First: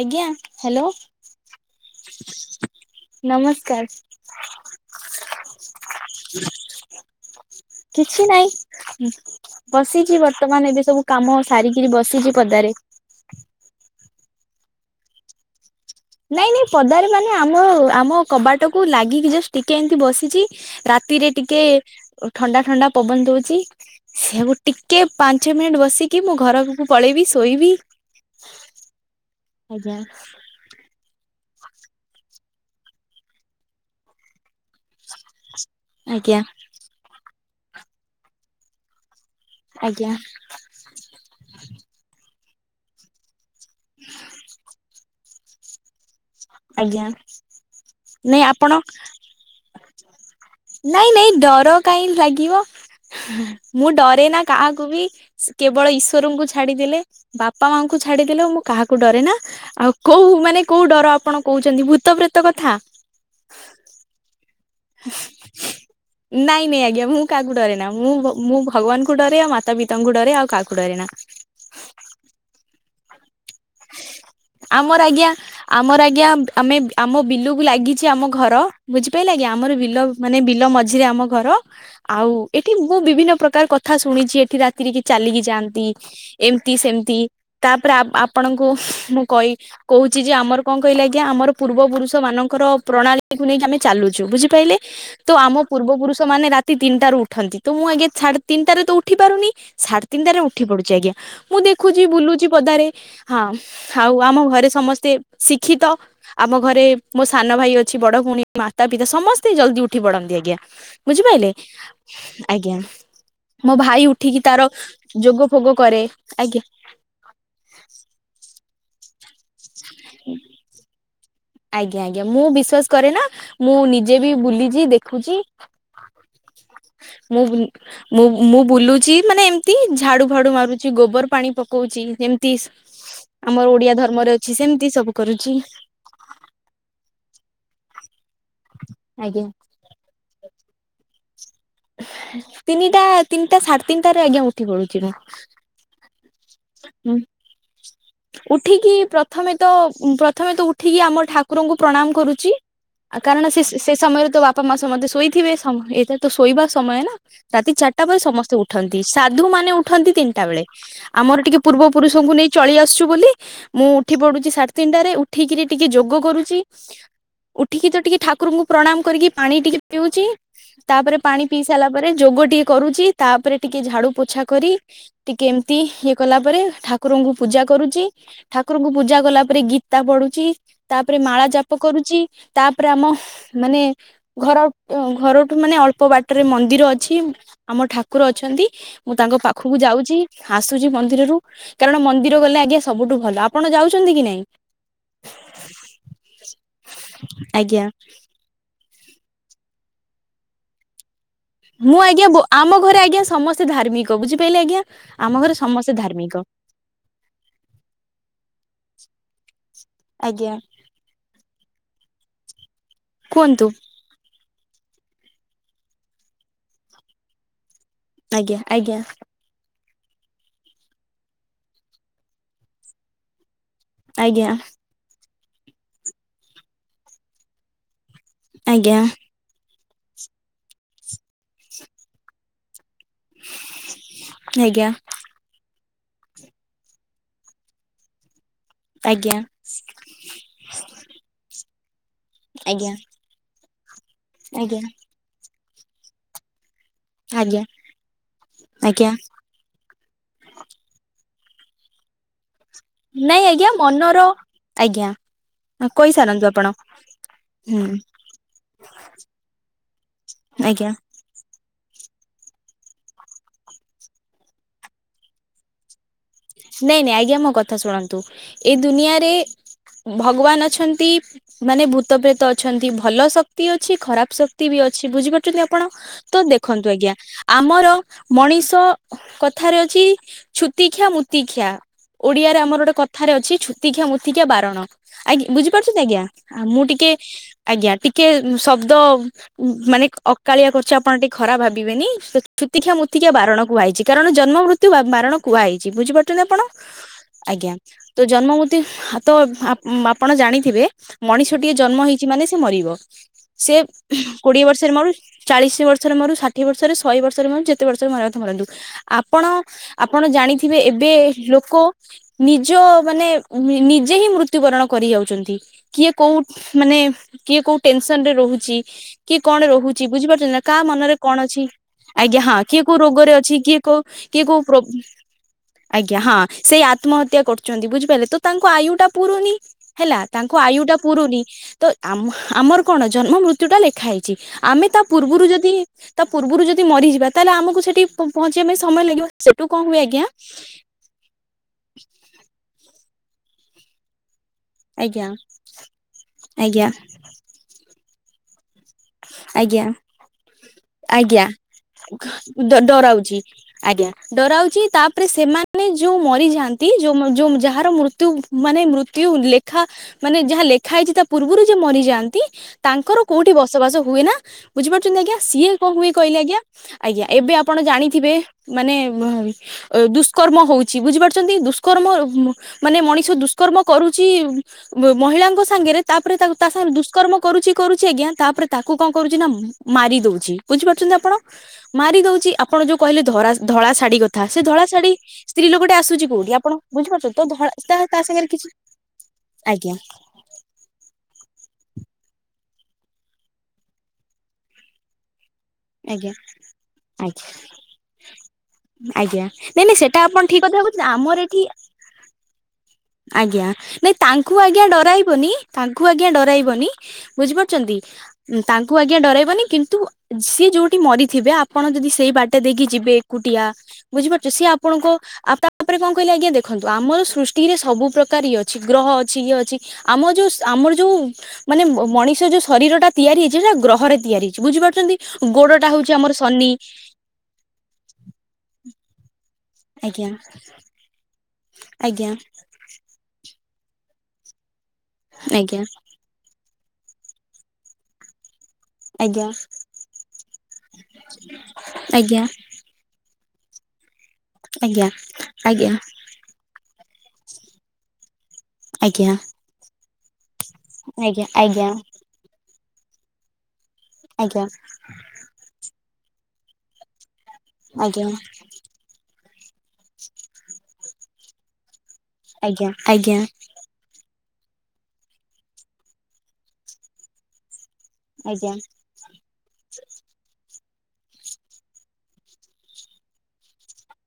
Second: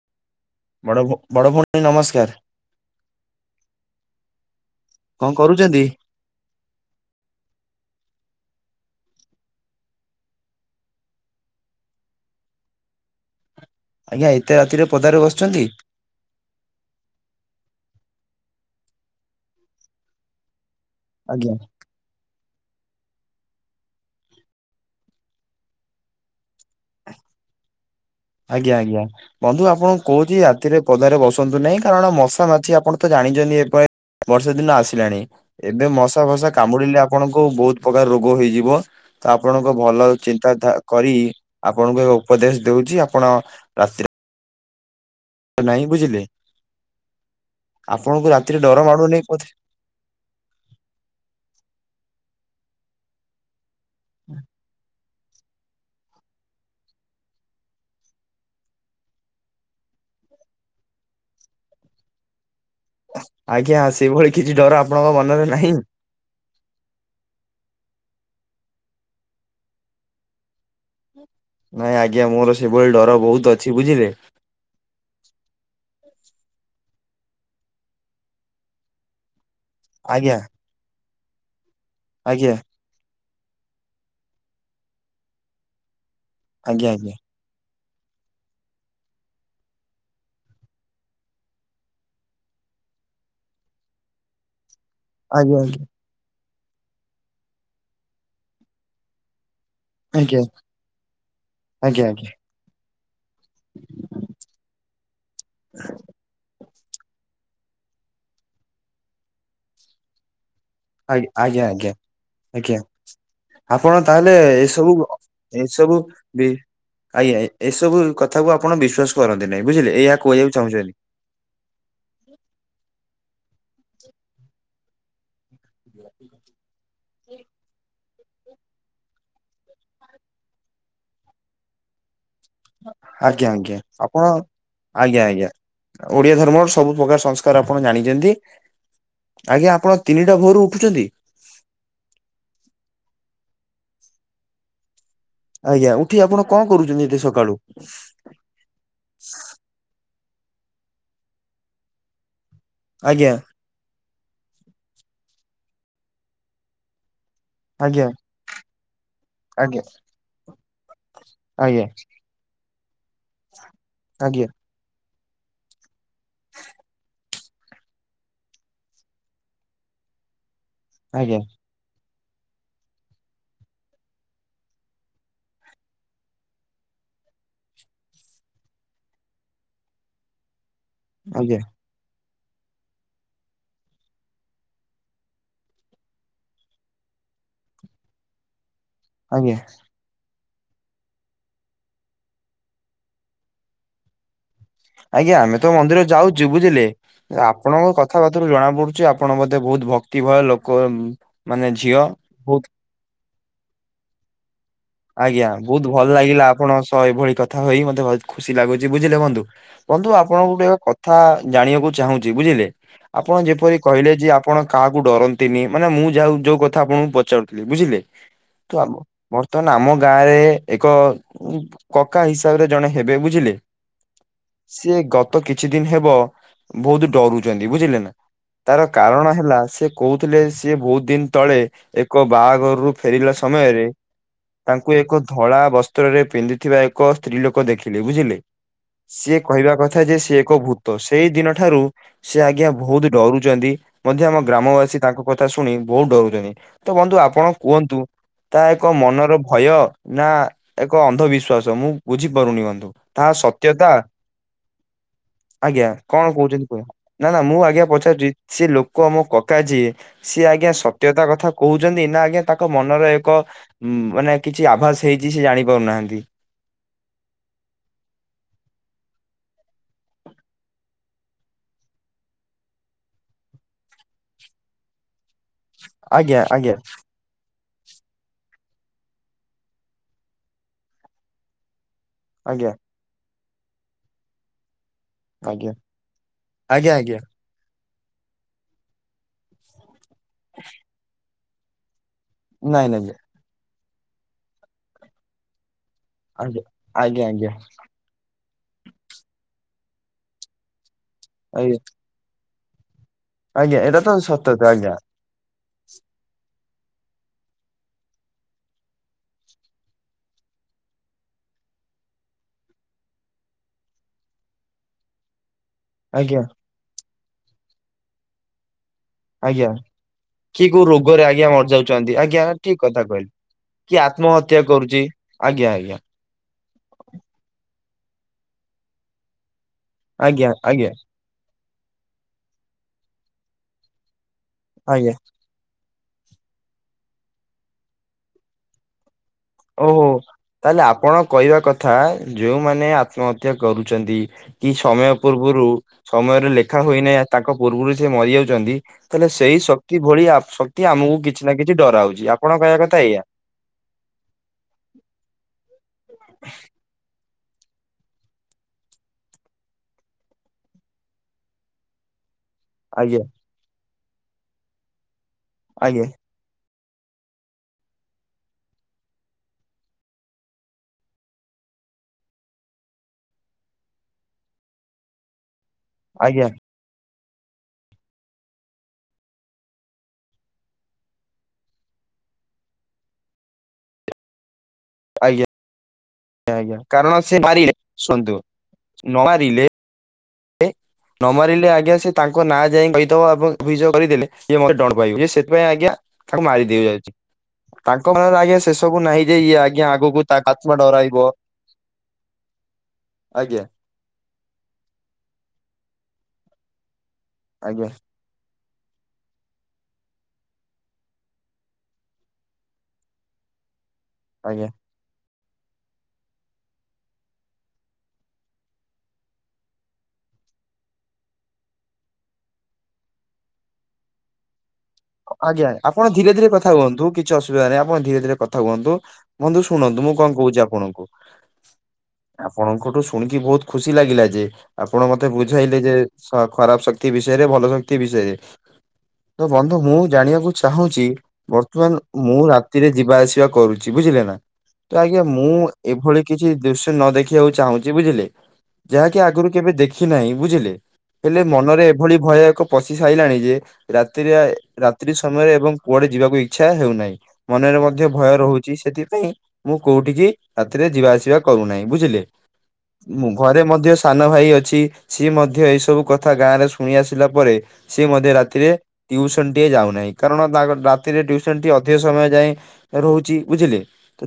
ଆଜ୍ଞା ହ୍ୟାଲୋ। ବଡ ଭ- ବଡ ଭଉଣୀ ନମସ୍କାର କଣ କରୁଛନ୍ତି? ନମସ୍କାର। କିଛି ନାଇଁ। ବସିଚି ବର୍ତ୍ତମାନ ଏବେ ସବୁ କାମ ସାରିକିରି ବସିଚି ପଦାରେ। ଆଜ୍ଞା ଏତେ ରାତିରେ ପଦାରେ ବସୁଚନ୍ତି। ନାଇଁ ନାଇଁ ପଦାରେ ମାନେ ଆମ ଆମ କବାଟକୁ ଲାଗିକି ଜଷ୍ଟ ଟିକେ ଏମିତି ବସିଚି, ରା ତିରେ ଆଜ୍ଞା ଟିକେ ଥଣ୍ଡା ଥଣ୍ଡା ପବନ ଦଉଚି। ସେଉ ଟିକେ ପାଞ୍ଚ ମିନିଟ ବସିକି ମୁଁ ଘରକୁ ପଳେଇବି ଶୋଇବି। ଆଜ୍ଞା ଆଜ୍ଞା। ବନ୍ଧୁ ଆପଣ ଆଜ୍ଞା କହୁଚି ରାତିରେ ପଦାରେ ବସନ୍ତୁ ନାହିଁ କାରଣ ମଶା, ମାଛି ଆପଣ ତ ଜାଣିଛନ୍ତି ଏବେ ବର୍ଷେ ଦିନ ଆସିଲାଣି, ଏବେ ମଶା ଆଜ୍ଞା ଫସା କାମୁଡ଼ିଲେ ଆପଣଙ୍କୁ ବହୁତ ପ୍ରକାର ରୋଗ ହେଇଯିବ, ତ ଆପଣଙ୍କ ଭଲ ଆଜ୍ଞା ଚିନ୍ତାତା କରି ଆପଣଙ୍କୁ ଏ ଉପଦେଶ ଦଉଚି, ଆପଣ ରାତିରେ ନାଇଁ ବୁଝିଲେ। ଆଜ୍ଞା। ଆପଣଙ୍କୁ ନାଇଁ ରାତିରେ ଡର ଆପଣ ମାଡୁନି ବୋଧେ? ନାଇଁ ନାଇଁ ଡର କାଇଁ ଲାଗିବ, ମୁଁ ଡରେନା କାହାକୁ ବି କେବଳ ଈଶ୍ୱରଙ୍କୁ ଛାଡିଦେଲେ, ବାପା ମାଆଙ୍କୁ ଛାଡିଦେଲେ, ମୁଁ କାହାକୁ ଡରେ ନା। ଆଉ କୋଉ ମାନେ କୋଉ ଡର ଆପଣ କହୁଚନ୍ତି ଭୂତ ପ୍ରେତ କଥା? ଆଜ୍ଞା ସେଇଭଳି କିଛି ଡର ଆପଣଙ୍କ ମନରେ ନାହିଁ? ନାଇଁ ନାଇଁ ଆଜ୍ଞା ମୁଁ କାହାକୁ ଡରେ ନା, ମୁଁ ମୁଁ ଭଗବାନଙ୍କୁ ଡରେ, ଆଉ ମାତା ପିତାଙ୍କୁ ଡରେ, ଆଉ କାହାକୁ ଡରେନା। ନାଇଁ ଆଜ୍ଞା ମୋର ସେଭଳି ଡର ବହୁତ ଅଛି ବୁଝିଲେ। ଆମର ଆଜ୍ଞା ଆମର ଆଜ୍ଞା ଆମେ ଆମ ବିଲୁକୁ ଲାଗିଚି ଆମ ଘର, ବୁଝିପାଇଲେ ଆଜ୍ଞା ଆମର ବିଲ ବିଲ ଆଜ୍ଞା ମାନେ ବିଲ ମଝିରେ ଆମ ଘର। ଆଉ ଆଜ୍ଞା ଏଠି ମୁଁ ବିଭିନ୍ନ ପ୍ରକାର କଥା ଶୁଣିଚି, ଏଠି ରାତିରେ କିଏ ଚାଲିକି ଯାଆନ୍ତି। ଏମିତି ଆଜ୍ଞା ସେମିତି, ତାପରେ ଆପ ଆପଣଙ୍କୁ ମୁଁ କହି କହୁଛି ଯେ ଆମର କଣ କହିଲେ ଆଜ୍ଞା ଆମର ପୂର୍ବ ପୁରୁଷ ମାନଙ୍କର ପ୍ରଣାଳୀକୁୁ ନେଇକି ଆମେ ଚାଲୁଛୁ ବୁଝିପାରିଲେ। ତ ଆଜ୍ଞା ଆମ ପୂର୍ବ ପୁରୁଷ ମାନେ ରାତି ତିନିଟାରୁ ଉଠନ୍ତି ତ ମୁଁ ଆଜ୍ଞା ସାଢେ ତିନିଟାରେ ତ ଉଠି ପାରୁନି। ସାଢେ ଆଜ୍ଞା ଆଜ୍ଞା ତିନିଟାରେ ଉଠି ପଡୁଛି ଆଜ୍ଞା ମୁଁ ଦେଖୁଛି ଆଜ୍ଞା ଆଜ୍ଞା ବୁଲୁଛି ପଦାରେ ହଁ ଆଉ ଆମ ଘରେ ସମସ୍ତେ ଶିକ୍ଷିତ। ଆମ ଘରେ ମୋ ସାନ ଭାଇ ଅଛି ବଡ ଭଉଣୀ ମାତା ପିତା ସମସ୍ତେ ଜଲଦି ଉଠି ପଢନ୍ତି ଆଜ୍ଞା। ବୁଝିପାରିଲେ ଆଜ୍ଞା ଆଜ୍ଞା ଆଜ୍ଞା ଆଜ୍ଞା। ମୋ ଆପଣ ଭାଇ ତାହେଲେ ଉଠିକି ତାର ଏସବୁ ଯୋଗ ଫୋଗ ଏସବୁ କରେ ବି ଆଜ୍ଞା। ଆଜ୍ଞା ଏସବୁ କଥା କ ଆପଣ ବିସ୍ଵାସ କରନ୍ତି ନାାଇଁ ବୁଝିଲେ ଏଇଆ କହିବାକୁ ଚାହୁଁଛନ୍ତି। ଆଜ୍ଞା ଆଜ୍ଞା ମୁଁ ବିଶ୍ଵାସ କରେ ନା ମୁଁ ନିଜେ ବି ବୁଲିଛି ଦେଖୁଛି। [inaudible] ହଁ। ମୁଁ ମୁଁ ବୁଲୁଛି ମାନେ ଏମିତି ଝାଡୁ ଫାଡୁ ମାରୁଛି ଗୋବର ପାଣି ପକଉଛି। ମିସ୍ ଆଜ୍ଞା ଆମର ଆଜ୍ଞା ଓଡିଆ ଆପଣ ଧର୍ମରେ ଅଛି ସେମିତି ସବୁ ଆଜ୍ଞା ଆଜ୍ଞା କରୁଚି। ଓଡିଆ ଧର୍ମର ସବୁ ପ୍ରକାର ସଂସ୍କାର ଆପଣ ଜାଣିଛନ୍ତି। ଆଜ୍ଞା ଆପଣ ତିନିଟା ଭୋରୁ ଉଠୁଛନ୍ତି। ତିନିଟା ତିନିଟା ସାଢେ ତିନିଟାରେ ଆଜ୍ଞା ଉଠି ପଡୁଛି ମୁଁ। ଆଜ୍ଞା ଉଠି ଆପଣ କଣ କରୁଛନ୍ତି ଏତେ ସକାଳୁ ଉଠିକି ପ୍ରଥମେ ତ ପ୍ରଥମେ ତ ଉଠିକି ଆମ ଠାକୁରଙ୍କୁ ପ୍ରଣାମ କରୁଛି। ଆ ଆଜ୍ଞା କାରଣ ସେ ସେ ସମୟରେ ତ ବାପା ମା ସମେତେ ଶୋଇଥିବେ ଏଇଟା ତ ଶୋଇବା ସମୟ ନା ରାତି ଚାରିଟା ଆଜ୍ଞା ପରେ ସମସ୍ତେ ଉଠନ୍ତି ସାଧୁ ମାନେ ଆଜ୍ଞା ଉଠନ୍ତି। ତିନିଟା ବେଳେ ଆମର ଟିକେ ଆଜ୍ଞା ପୂର୍ବ ପୁରୁଷଙ୍କୁ ନେଇ ଚଳି ଆସୁଛୁ ବୋଲି ମୁଁ ଉଠି ଆଜ୍ଞା ପଡୁଛି ତିଣ୍ଡାରେ ଉଠିକିରି ଟିକେ ଯୋଗ କରୁଛି। ଉଠିକି ତ ଟିକେ ଠାକୁରଙ୍କୁ ପ୍ରଣାମ କରିକି ପାଣି ଟିକେ ପିଉଛି ତାପରେ ଆଜ୍ଞା ପାଣି ପିସାରି ସାରିଲା ପରେ ଯୋଗ ଟିକେ କରୁଛି ତାପରେ ଟିକେ ଝାଡୁ ପୋଛା କରି ଟିକେ ଏମିତି ଇଏ କଲା ପରେ ଠାକୁରଙ୍କୁ ପୂଜା କରୁଛି ଠାକୁରଙ୍କୁ ପୂଜା କଲା ପରେ ଗୀତା ପଢୁଛି ତାପରେ ମାଳା ଆଜ୍ଞା ଜାପ କରୁଛି ତାପରେ ଆମ ମାନେ ଘର ଘରଠୁ ମାନେ ଅଳ୍ପ ବାଟରେ ମନ୍ଦିର ଅଛି ଆମ ଠାକୁର ଅଛନ୍ତି। ମୁଁ ତାଙ୍କ ଆଜ୍ଞା ପାଖକୁ ଯାଉଛି ଆସୁଛି ମନ୍ଦିରରୁ କାରଣ ମନ୍ଦିର ଗଲେ ଇଏ ସବୁଠୁ ଭଲ ଆପଣ ଯାଉଛନ୍ତି କି ନାଇଁ। ଆଜ୍ଞା ଆମେ ତ ମନ୍ଦିର ଯାଉଛୁ ବୁଝିଲେ ଆଜ୍ଞା। ଆପଣଙ୍କ କଥାବାର୍ତ୍ତା ସେଥିରୁ ଜଣା ପଡୁଛି ଆପଣ ବୋଧେ ବହୁତ ଭକ୍ତି ଭୟ ଲୋକ ମାନେ ମୁଁ ଝିଅ ଆଜ୍ଞା ବହୁତ ଆମ ଘରେ ଆଜ୍ଞା ସମସ୍ତେ ଧାର୍ମିକ ବୁଝିପାରିଲେ ଆଜ୍ଞା ଆମ ଆଜ୍ଞା ଘରେ ବହୁତ ସମସ୍ତେ ଭଲ ଧାର୍ମିକ। ଲାଗିଲା ଆପଣଙ୍କ ସହ ଏଭଳି କଥା ହୋଇ ମତେ ବହୁତ ଖୁସି ଲାଗୁଛି ବୁଝିଲେ ବନ୍ଧୁ ବନ୍ଧୁ ଆଜ୍ଞା ଆପଣଙ୍କ ଗୋଟେ ଜାଣିବାକୁ ଚାହୁଁଛି ବୁଝିଲେ ଆପଣ କୁହନ୍ତୁ ଯେପରି କହିଲେ ଯେ ଆପଣ କାହାକୁ ଡରନ୍ତିନି ମାନେ ମୁଁ ଯାହା ଯୋଉ କଥା ଆପଣଙ୍କୁ ପଚାରୁଥିଲି ବୁଝିଲେ। ଆଜ୍ଞା ତ ଆମ ଆଜ୍ଞା [inaudible] ବର୍ତ୍ତମାନ ଆମ ଗାଁ ରେ ଏକ କକା ହିସାବରେ ଜଣେ ହେବେ ବୁଝିଲେ। ଆଜ୍ଞା। ସିଏ ଗତ କିଛି ଦିନ ହେବ ବହୁତ ଡରୁଛନ୍ତି ବୁଝିଲେ ନା? ତାର ଆଜ୍ଞା କାରଣ ହେଲା ସେ କହୁଥିଲେ ସି ବହୁତ ଦିନ ତଳେ ଏକ ବାହାଘରରୁ ଫେରିଲା ସମୟରେ ଆଜ୍ଞା ତାଙ୍କୁ ଏକ ଧଳା ବସ୍ତ୍ରରେ ପିନ୍ଧୁଥିବା ଏକ ସ୍ତ୍ରୀ ଲୋକ ଦେଖିଲେ ବୁଝିଲେ। ସିଏ ଆଜ୍ଞା। କଥା ଯେ ସିଏ ଏକ ଭୂତ ସେଇ ଦିନ ଠାରୁ ସେ ଆଜ୍ଞା ବହୁତ ଡରୁଛନ୍ତି ମଧ୍ୟ ଆମ ଆଜ୍ଞା ଗ୍ରାମବାସୀ ତାଙ୍କ କଥା ଶୁଣି ବହୁତ ଡରୁଛନ୍ତି ତ ବନ୍ଧୁ ଆପଣ ଆଜ୍ଞା କୁହନ୍ତୁ ତା ଏକ ଆଜ୍ଞା ମନର ଭୟ ନା ଏକ ଅନ୍ଧବିଶ୍ଵାସ ମୁଁ ବୁଝିପାରୁନି କଧୁ ନାଇଁ ଆଜ୍ଞା ମନର ଆଜ୍ଞା ଆଜ୍ଞା କଣ କହିସାରନ୍ତୁ ଆପଣ କହୁଛନ୍ତି କୁହ ନା ନା ମୁଁ ହୁଁ ଆଜ୍ଞା ପଚାରୁଚି ସେ ଲୋକ ମୋ କକା ଯିଏ ସିଏ ଆଜ୍ଞା ସତ୍ୟତା କଥା କହୁଛନ୍ତି ନା ଆଜ୍ଞା ତାଙ୍କ ମନର ଏକ ମାନେ କିଛି ଆଭାସ ହେଇଛି ସେ ଜାଣି ପାରୁନାହାନ୍ତି। ନାଇଁ ନାଇଁ ଆଜ୍ଞା ମୋ କଥା ଶୁଣନ୍ତୁ ଏଇ ଦୁନିଆରେ ଭଗବାନ ଅଛନ୍ତି ମାନେ ଭୂତ ପ୍ରେତ ଅଛନ୍ତି। ଭଲ ଶକ୍ତି ଅଛି ଖରାପ ଶକ୍ତି ବି ଅଛି। ବୁଝିପାର ନ୍ତି ଆପଣ ତ ଦେଖନ୍ତୁ। ଆଜ୍ଞା ଆମର ମଣିଷ କଥାରେ ଅଛି ଛୁତି ଖିଆ ମୁତିଖିଆ। ଓଡ଼ିଆରେ ଆଜ୍ଞା ଆମର ଗୋଟେ କଥାରେ ଅଛି। ଛୁତିଖିଆ ମୁତିିଖିଆ ବାରଣ। ଆଜ୍ଞ ଆଜ୍ଞା ବୁଝିପାରୁଛନ୍ତି ଆଜ୍ଞା ଆ ମୁଁ ଆଜ୍ଞା ଟିକେ ଆଜ୍ଞା ଆଜ୍ଞା ଟିକେ ଶବ୍ଦ ମାନେ ଅକାଳିଆ କରଚି। ଆପଣ ଟିକେ ଖରାପ ଭାବିବେନି ନାଇଁ ଛୁତିିଖିଆ ନାଇଁ ମୁତିଖିଆ ବାରଣ କୁହାଇଛି କାରଣ ଜନ୍ମ ମୃତ୍ୟୁ ବା ବାରଣ କୁହାଇଛି। ବୁଝି ପାରୁ ଆପଣ ଆଜ୍ଞା। ଆଜ୍ଞା ଆଜ୍ଞା ତ ଜନ୍ମ ମୃତ୍ୟୁ ହାତ ଆପ୍ ଆପଣ ଜାଣିଥିବେ ମଣିଷଟିଏ ଆଜ୍ଞା ଜନ୍ମ ହେଇଚ ଚି ମାନେ ସେ ମରିବ। ସେ ଆଜ୍ଞା ଏଇଟା ତ କୋଡିଏ ସତତା ବର୍ଷରେ ଆଜ୍ଞା ମରୁ ଚାଳିଶି ବର୍ଷରେ ମରୁ ଷାଠିଏ ବର୍ଷରେ ଶହେବର୍ଷରେ ମରୁ ଯେତେ ବର୍ଷରେ ମରିବା କଥା ମରନ୍ତୁ ଆପଣ ଆପଣ ଜାଣିଥିବେ ଏବେ ଏବେ ଲୋକ ନିଜ ମାନେ ନିଜେ ହିଁ ମୃତ୍ୟୁବରଣ କରି ଯାଉଛନ୍ତି। କିଏ କୋଉ ଆଜ୍ଞା ମାନେ କିଏ କୋଉ ଟେନସନରେ ରହୁଚି। କିଏ ଆଜ୍ଞା। କଣ ରହୁଛି ବୁଝିପାରୁଛନ୍ତି ନା। କିଏ କୋଉ କାହା ମନରେ ରୋଗରେ କଣ ଆଜ୍ଞା ଅଛି। ମରିଯାଉଛନ୍ତି ଆଜ୍ଞା ହଁ ଠିକ କିଏ କୋଉ କଥା କହିଲେ। ରୋଗରେ ଅଛି କିଏ କିଏ କୋଉ ପ୍ରୋବ ଆଜ୍ଞା ହଁ ସେଇ ଆତ୍ମହତ୍ୟା କରୁଚନ୍ତି ବୁଝିପାରିଲେ ତ ତାଙ୍କ ଆୟୁ ଟା ପୁରୁନି ହେଲା ଆଜ୍ଞା ତାଙ୍କ ଆୟୁ ଆଜ୍ଞା ଟା ପୁରୁନି ତ ଆମ ଆମର କଣ ଜନ୍ମ ମୃତ୍ୟୁ ଟା ଲେଖା ହେଇ ଆମେ ତା ଆଜ୍ଞା। ପୂର୍ବରୁ ଯଦି ତା ପୂର୍ବରୁ ଯଦି ମରିଯିବା ତାହେଲେ ଆମକୁ ସେଠି ପ ପହଞ୍ଚିବା ପାଇଁ ସମୟ ଲାଗିବ। ସେଠୁ କଣ ହୁଏ ଓହୋ ଆଜ୍ଞା ଆପଣ କହିବା କଥା ଯୋଉମାନେ ଆତ୍ମହତ୍ୟା କରୁଛନ୍ତି। କି ସମୟ ଆଜ୍ଞା ପୂର୍ବରୁ ସମୟରେ ଲେଖା ଆଜ୍ଞା ହୋଇନାହିଁ ତାଙ୍କ ପୂର୍ବରୁ ସେ ମରିଯାଉଛନ୍ତି। ତାହେଲେ ସେଇ ଆଜ୍ଞା ଶକ୍ତି ଭଳି ଶକ୍ତି ଆମକୁ ଆଜ୍ଞା କିଛି ନା କିଛି ଡରା ହଉଛି ଆପଣ କହିବା ଡ କଥା ଏଇଆ। ଡରାଉଛି। ଆଜ୍ଞା ଡରାଉଚି। ତାପରେ ସେମାନେ ଯୋଉ ମରିଯାଆନ୍ତି। ଯୋଉ ଯୋମ ଯାହାର ମୃତ୍ୟୁ ମାନେ ମୃତ୍ୟୁ ଲେଖା ମାନେ ଯାହା ଲେଖା ହେଇଛି ତା ପୂର୍ବରୁ ଯେ ମରିଯାଆନ୍ତି ଆଜ୍ଞା ତାଙ୍କର କୋଉଠି ବସବାସ ହୁଏ ନା ବୁଝିପାରୁଛନ୍ତି ଆଜ୍ଞା। ସିଏ କଣ ଆଜ୍ଞା ହୁଏ କହିଲେ ଆଜ୍ଞା ଆଜ୍ଞା ଏବେ ଆପଣ ଜାଣିଥିବେ ମାନେ ବ ଦୁଷ୍କର୍ମ ହୋଉଛି ବୁଝିପାରୁଛନ୍ତି। ଦୁଷ୍କର୍ମ ମାନେ ମଣିଷ ଦୁଷ୍କର୍ମ କରୁଚି ମହିଳାଙ୍କ ସାଙ୍ଗରେ ତାପରେ ଆଜ୍ଞା ତାକୁ ତା ସାଙ୍ଗେ ଦୁଷ୍କର୍ମ କରୁଛି କରୁଛି ଆଜ୍ଞା ତାପରେ ତାକୁ କଣ କରୁଚି ନା ମାରି ଦୋଉଚି ବୁଝିପାରୁଛନ୍ତି। ଆପଣ? ମାରି ଦୋଉଚି ଆପଣ ଯୋଉ କହିଲେ ଧରା ଧଳା ଶାଢୀ କଥା ସେ ଧଳା ଶାଢୀ ଆଜ୍ଞା ସ୍ତ୍ରୀ ଲୋକଟେ ଆସୁଚି ଉଠି ଆଜ୍ଞା ଆପଣ କାରଣ ବୁଝିପାରୁଛନ୍ତି। ସେ ତ ଧଳା ମାରିଲେ ତା ତା ଶୁଣନ୍ତୁ ସାଙ୍ଗରେ କିଛି ନ ମାରିଲେ ଆଜ୍ଞା। ନ ମାରିଲେ ଆଜ୍ଞା ସେ ତାଙ୍କ ନାଁ ଯାଇ କହିଦବ। ଏବଂ ଅଭିଯୋଗ କରିଦେଲେ ଏ ମତେ ଡଣ ପାଇବ ଯେ ସେଥିାପାଇଁ ଆଜ୍ଞା ତାକୁ ମାରି ଦେବି ଯାଉଚି। ଆଚ [unintelligible] ରେ ଆଜ୍ଞା ସେ ସବୁ ନାହିଁ ଯେ ଇଏ ଆଜ୍ଞା ନାଇଁ ସେଟା ଆଗକୁ ତା ଆପଣ ଠିକ ଆତ୍ମା କଥା କହୁଛନ୍ତି ଡରାଇବ। ଆମର ଏଠି ଆଜ୍ଞା ନାଇଁ ତାଙ୍କୁ ଆଜ୍ଞା ଡରାଇବନି ତାଙ୍କୁ ଆଜ୍ଞା ଡରାଇବନି ଆଜ୍ଞା ବୁଝିପାରୁଛନ୍ତି। ତାଙ୍କୁ ଆଜ୍ଞା ଡରାଇବନି କିନ୍ତୁ ସିଏ ଯୋଉଠି ମରିଥିବେ। ଆପଣ ଯଦି ସେଇ ବାଟ ଦେଇକି ଯିବେ ଏକୁଟିଆ ବୁଝିପାରୁଚ ଆଜ୍ଞା ସିଏ ଆପଣଙ୍କୁ ଆ ତାପରେ କଣ କହିଲେ ଆଜ୍ଞା ଦେଖନ୍ତୁ ଆମର ସୃଷ୍ଟ ଟି ରେ ସବୁ ପ୍ରକାର ଇଏ ଅଛି ଗ୍ରହ ଅଛି ଇଏ ଅଛି ଆମ ଯୋଉ ଆମର ଯୋଉ ମାନେ ମଣିଷ ଯଉ ଶରୀରଟା ତିଆରି ହେଇଚି ସେଇଟା ଗ୍ରହରେ ତିଆରି ହେଇଚି। ବୁଝିପାରୁ ଚନ୍ତି ଗୋଡଟା ହଉଛି ଆମର ସନି ଛି ଅସୁବିଧା ନାହିଁ। ଆପଣ ଧୀରେ ଧୀରେ କଥା ହୁହନ୍ତୁ। ବନ୍ଦୁ ଶୁଣନ୍ତୁ ମୁଁ ଆଜ୍ଞା କଣ କହୁଚି ଆପଣଙ୍କୁ? ଆଜ୍ଞା। ତାଙ୍କଠୁ ଶୁଣିକି ବହୁତ ଖୁସି ଲାଗିଲା ଯେ ଆପଣ ମତେ ଆଜ୍ଞା ବୁଝାଇଲେ ଯେ ଖରାପ ଶକ୍ତି ବିଷୟରେ ଭଲ ଶକ୍ତି ବିଷୟରେ। ତ ଆଜ୍ଞା। ବନ୍ଧୁ ମୁଁ ଜାଣିବାକୁ ଚାହୁଁଛି ବର୍ତ୍ତମାନ ମୁଁ ଆଜ୍ଞା ରାତିରେ ଯିବା ଆସିବା କରୁଛି ବୁଝିଲେ ନା। ତ ଆଜ୍ଞା ମୁଁ ଆଜ୍ଞା ଏଭଳି କିଛି ଦୃଶ୍ୟ ନ ଦେଖିବାକୁ ଚାହୁଁଛି ବୁଝିଲେ। ଯାହାକି ଆଜ୍ଞା ଆଜ୍ଞା ଆଗରୁ କେବେ ଦେଖି ନାହିଁ ବୁଝିଲେ ହେଲେ ଆଜ୍ଞା ମନରେ ଆଜ୍ଞା ଏଭଳି ଭୟଏକ ପଶି ସାରିଲାଣି ଯେ ରାତିରେ ଆଜ୍ଞା ରାତ୍ରି ସମୟରେ ଏବଂ କୁଆଡେ ଯିବାକୁ ଇଚ୍ଛା ହେଉନାହିଁ ମନରେ ମଧ୍ୟ ଆଜ୍ଞା ଭୟ ରହୁଛି ସେଥିପାଇଁ ମୁଁ କୋଉଠିକି ରାତିରେ ଯିବା ଆସିବା କରୁନାହିଁ ବୁଝିଲେ। ଆଜ୍ଞା ମୁଁ ଆଜ୍ଞା ଘରେ ମଧ୍ୟ ସାନ ଭାଇ ଅଛି ସିଏ ମଧ୍ୟ ଏ ସବୁ କଥା ଗାଁ ରେ ଶୁଣି ଆସିଲା ପରେ ସେ ମଧ୍ୟ ରାତିରେ ଆଜ୍ଞା ଟିଉସ ନ ଯାଉନାହିଁ କାରଣ ରାତିରେ ଟୁସନ ଅଧିକ ସମୟ ଯାଏ ରହୁଛି ବୁଝିଲେ।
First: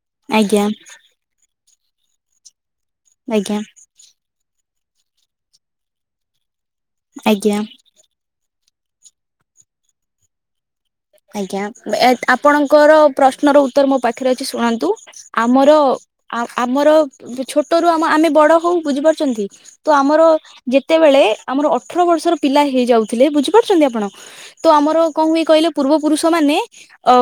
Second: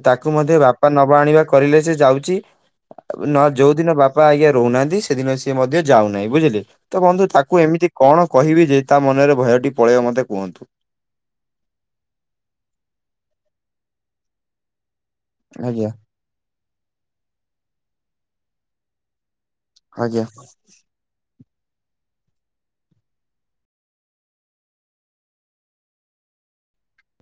ତାକୁ ମଧ୍ୟ ଆଜ୍ଞା ବାପା ନବା ଆଣିବା କରିଲେ ସେ ଯାଉଛି ନ ଆଜ୍ଞା ଯୋଉଦିନ ବାପା ବାପା ଆଜ୍ଞା ରହୁନାହାନ୍ତି ସେଦିନ ସିଏ ମଧ୍ୟ ଯାଉନାହିଁ ବୁଝିଲେ ତ ବନ୍ଧୁ ଆଜ୍ଞା ତାକୁ ଏମିତି କଣ କହିବି ଯେ ତା ମନରେ ଭୟଟି ପଳେଇବ ମତେ କୁହନ୍ତୁ। ଆଜ୍ଞା ଏ ଆପଣଙ୍କର ପ୍ରଶ୍ନର ଉତ୍ତର ମୋ ପାଖରେ ଅଛି ଶୁଣନ୍ତୁ ଆମର ଆଜ୍ଞା ଆଉ ଆମର ଛୋଟରୁୁ ଆମ ଆମେ ବଡ ହଉ ବୁଝିପାରୁଛନ୍ତି ତ ଆମର ଆଜ୍ଞା ଯେ ଯେତେବେଳେ ଆମର ଅଠର ବର୍ଷର ପିଲା ହେଇଯାଉଥିଲେ ବୁଝିପାରୁଛନ୍ତି ଆପଣ ତ ଆମର କଣ ହୁଏ କହିଲେ ପୂର୍ବ ପୁରୁଷ ମାନେ ଅ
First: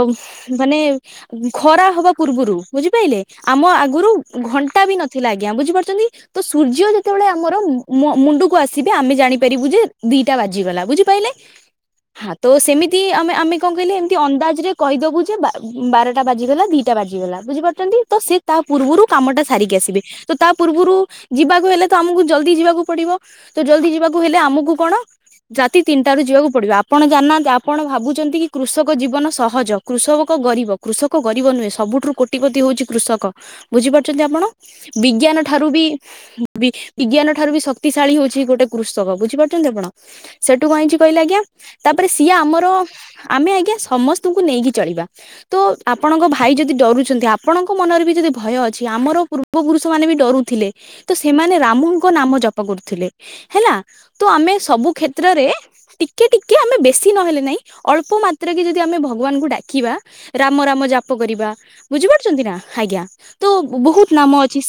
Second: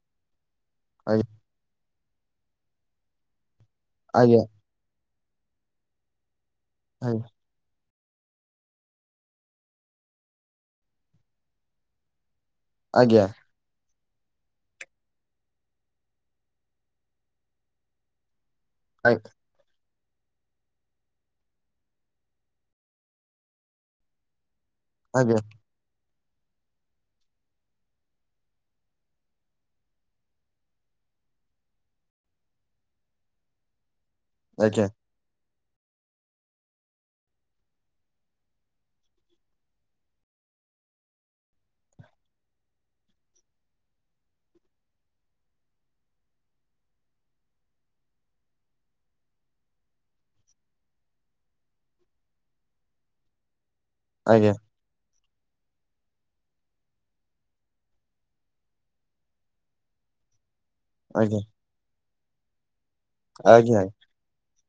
ମାନେ ଆଜ୍ଞା ଖରା ହବା ପୂର୍ବରୁ ବୁଝିପାଇଲେ ଆମ ଆଗରୁ ଆଜ୍ଞା ଘଣ୍ଟା ବି ନଥିଲା ଆଜ୍ଞା ବୁଝିପାରୁଛନ୍ତି। ତ ସୂର୍ଯ୍ୟ ଯେତେବେଳେ ବରମ୍ ମୁଣ୍ଡକୁ ଆସିବେ ଆମେ ଜାଣିପାରିବୁ ଯେ ଦିଟା ବାଜିଗଲା ବୁଝିପାଇଲେ। ହଁ ତ ସେମିତି ଆଜ୍ଞା ଆମେ ଆମେ କଣ କହିଲେ ଏମିତି ଅନ୍ଦାଜରେ କହିଦେବୁ ଯେ ବା-ବାରଟା ବାଜିଗଲା ଦିଟା ବାଜିଗଲା ବୁଝିପାରୁଛନ୍ତି ତ ସେ ତା ପୂର୍ବରୁ ଆଜ୍ଞା କାମଟା ସାରିକି ଆସିବେ। ତ ତା ପୂର୍ବରୁ ଯିବାକୁ ହେଲେ ତ ଆମକୁ ଜଲଦି ଯିବାକୁ ପଡିବ। ତ ଜଲଦି ଯିବାକୁ ହେଲେ ଆମକୁ କଣ ଆଜ୍ଞା। ରାତି ତିନିଟା ରାରୁ ଯିବାକୁ ପଡିବ ଆପଣ ଜାଣିନାହାନ୍ତି ଆପଣ ଭାବୁଛନ୍ତି। ଏତିକି କୃଷକ ଜୀବନ ସହଜ। କୃଷକକ ଗରିବ କୃଷକ ଗରିବ ନୁହେଁ ସବୁଠୁ କୋଟିପତି ହଉଛି କୃଷକ। ବୁଝିପାରୁଛନ୍ତି ଆପଣ ଆଜ୍ଞା ଆଜ୍ଞା ବିଜ୍ଞାନ ଠାରୁ ବି ବିଜ୍ଞାନ ଠାରୁ ବି ଶକ୍ତିଶାଳୀ ହଉଛି ଗୋଟେ କୃଷକ ବୁଝିପାରୁଛନ୍ତି ଆପଣ। ସେଠୁ କଣ ହେଇଛି କହିଲେ ଆଜ୍ଞା ତାପରେ ସିଏ ଆମର ଆମେ ଆଜ୍ଞା ସମସ୍ତଙ୍କୁ ନେଇକି ଚଳିବା। ତ ଆପଣଙ୍କ ଭାଇ ଯଦି ଡରୁଛନ୍ତି ଆପଣଙ୍କ ମନରେ ବି ଯଦି ଭୟ ଅଛି ଆମର ପ ପୂର୍ବ ପୁରୁଷ ମାନେ ବି ଡରୁଥିଲେ ତ ସେମାନେ ରାମୁଙ୍କ ନାମ ଜପ କରୁଥିଲେ ହେଲା ତ ଆମେ ଆଜ୍ଞା। ସବୁ କ୍ଷେତ୍ରରେ ଟିକେ ଟିକେ ଆମେ ବେଶୀ ନହେଲେ ନାଇଁ ଅଳ୍ପ ମାତ୍ର କି ଯଦି ଆମେ ଭଗବାନଙ୍କୁ ଡାକିବା ରାମ ରାମ ଜାପ ଆଜ୍ଞା କରିବା ବୁଝିପାରୁଛନ୍ତି ନା ଆଜ୍ଞା ତ ଆଜ୍ଞା। ବହୁତ ନାମ ଅଛି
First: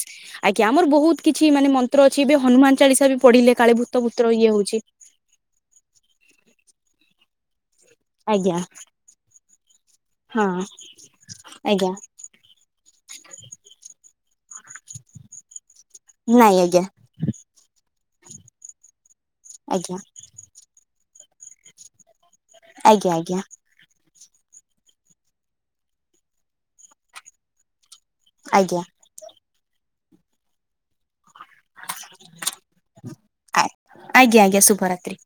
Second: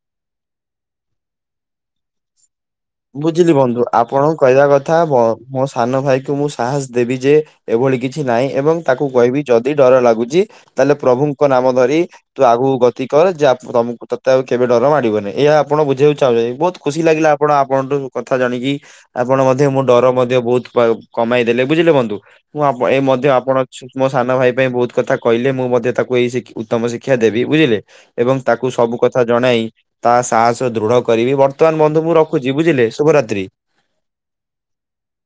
ଆଜ୍ଞା ଆମର ବହୁତ କିଛି ମାନେ ମନ୍ତ୍ର ଅଛି ଏବେ ହନୁମାନ ଚାଳିଶା ବି ବୁଝିଲି ପଢିଲେ କାଳେ ବନ୍ଧୁ ଭୂତ ଭୂତ୍ର ଆପଣଙ୍କୁ ଇଏ କହିବା ହଉଛି। କଥା ମୋ ସାନ ଭାଇ କ ମୁଁ ସାହସ ଦେବି ଯେ ଏଭଳି କିଛି କିଛି ନାହିଁ ଆଜ୍ଞା ଏବଂ ତାକୁ କହିବି ଯଦି ଡର ଲାଗୁଛି ହଁ ତାହେଲେ ପ୍ରଭୁଙ୍କ ନାମ ଆଜ୍ଞା ଧରି ତୁ ଆଗକୁ ଗତି କର ଯେ ତମକୁ ତତେ ଆଉ କେବେ ଡର ମାଡିବନି ଏହା ଆପଣ ବୁଝେଇଉଛ ନାଇଁ ବହୁତ ଆଜ୍ଞା ଖୁସି ଲାଗିଲା ଆପଣ ଆପଣଠୁ କଥା ଜାଣିକି ଆପଣ ମଧ୍ୟ ମୁଁ ଆଜ୍ଞା ଡର ବହୁତ କମେଇ ଦେେଲେ ବୁଝିଲେ ବୁନ୍ତୁ ମୁଁଣ ଏ ଆଜ୍ଞା ମଧ୍ୟ ଆଜ୍ଞା ଆପଣ ସୁକ୍ମ ସାନ ଭାଇ ପାଇଁ ବହୁତ କଥା କହିଲେ ମୁଁ ମଧ୍ୟ ତାକୁ ଏଇ ଉତ୍ତମ ଶିକ୍ଷା ଦେବି ବୁଝିଲେ ଏବଂ ତାକୁ ଆଜ୍ଞା ସବୁ କଥା ଜଣାଇ ତା ସାହସ ଦୃଢ କରିବି ବର୍ତ୍ତମାନ ବନ୍ଧୁ ମୁ ରଖଛି ବୁଝିଲେ ଶଭରାତ୍ରି ଆଜ୍ଞା ଆଜ୍ଞା ଶୁଭରାତ୍ରୀ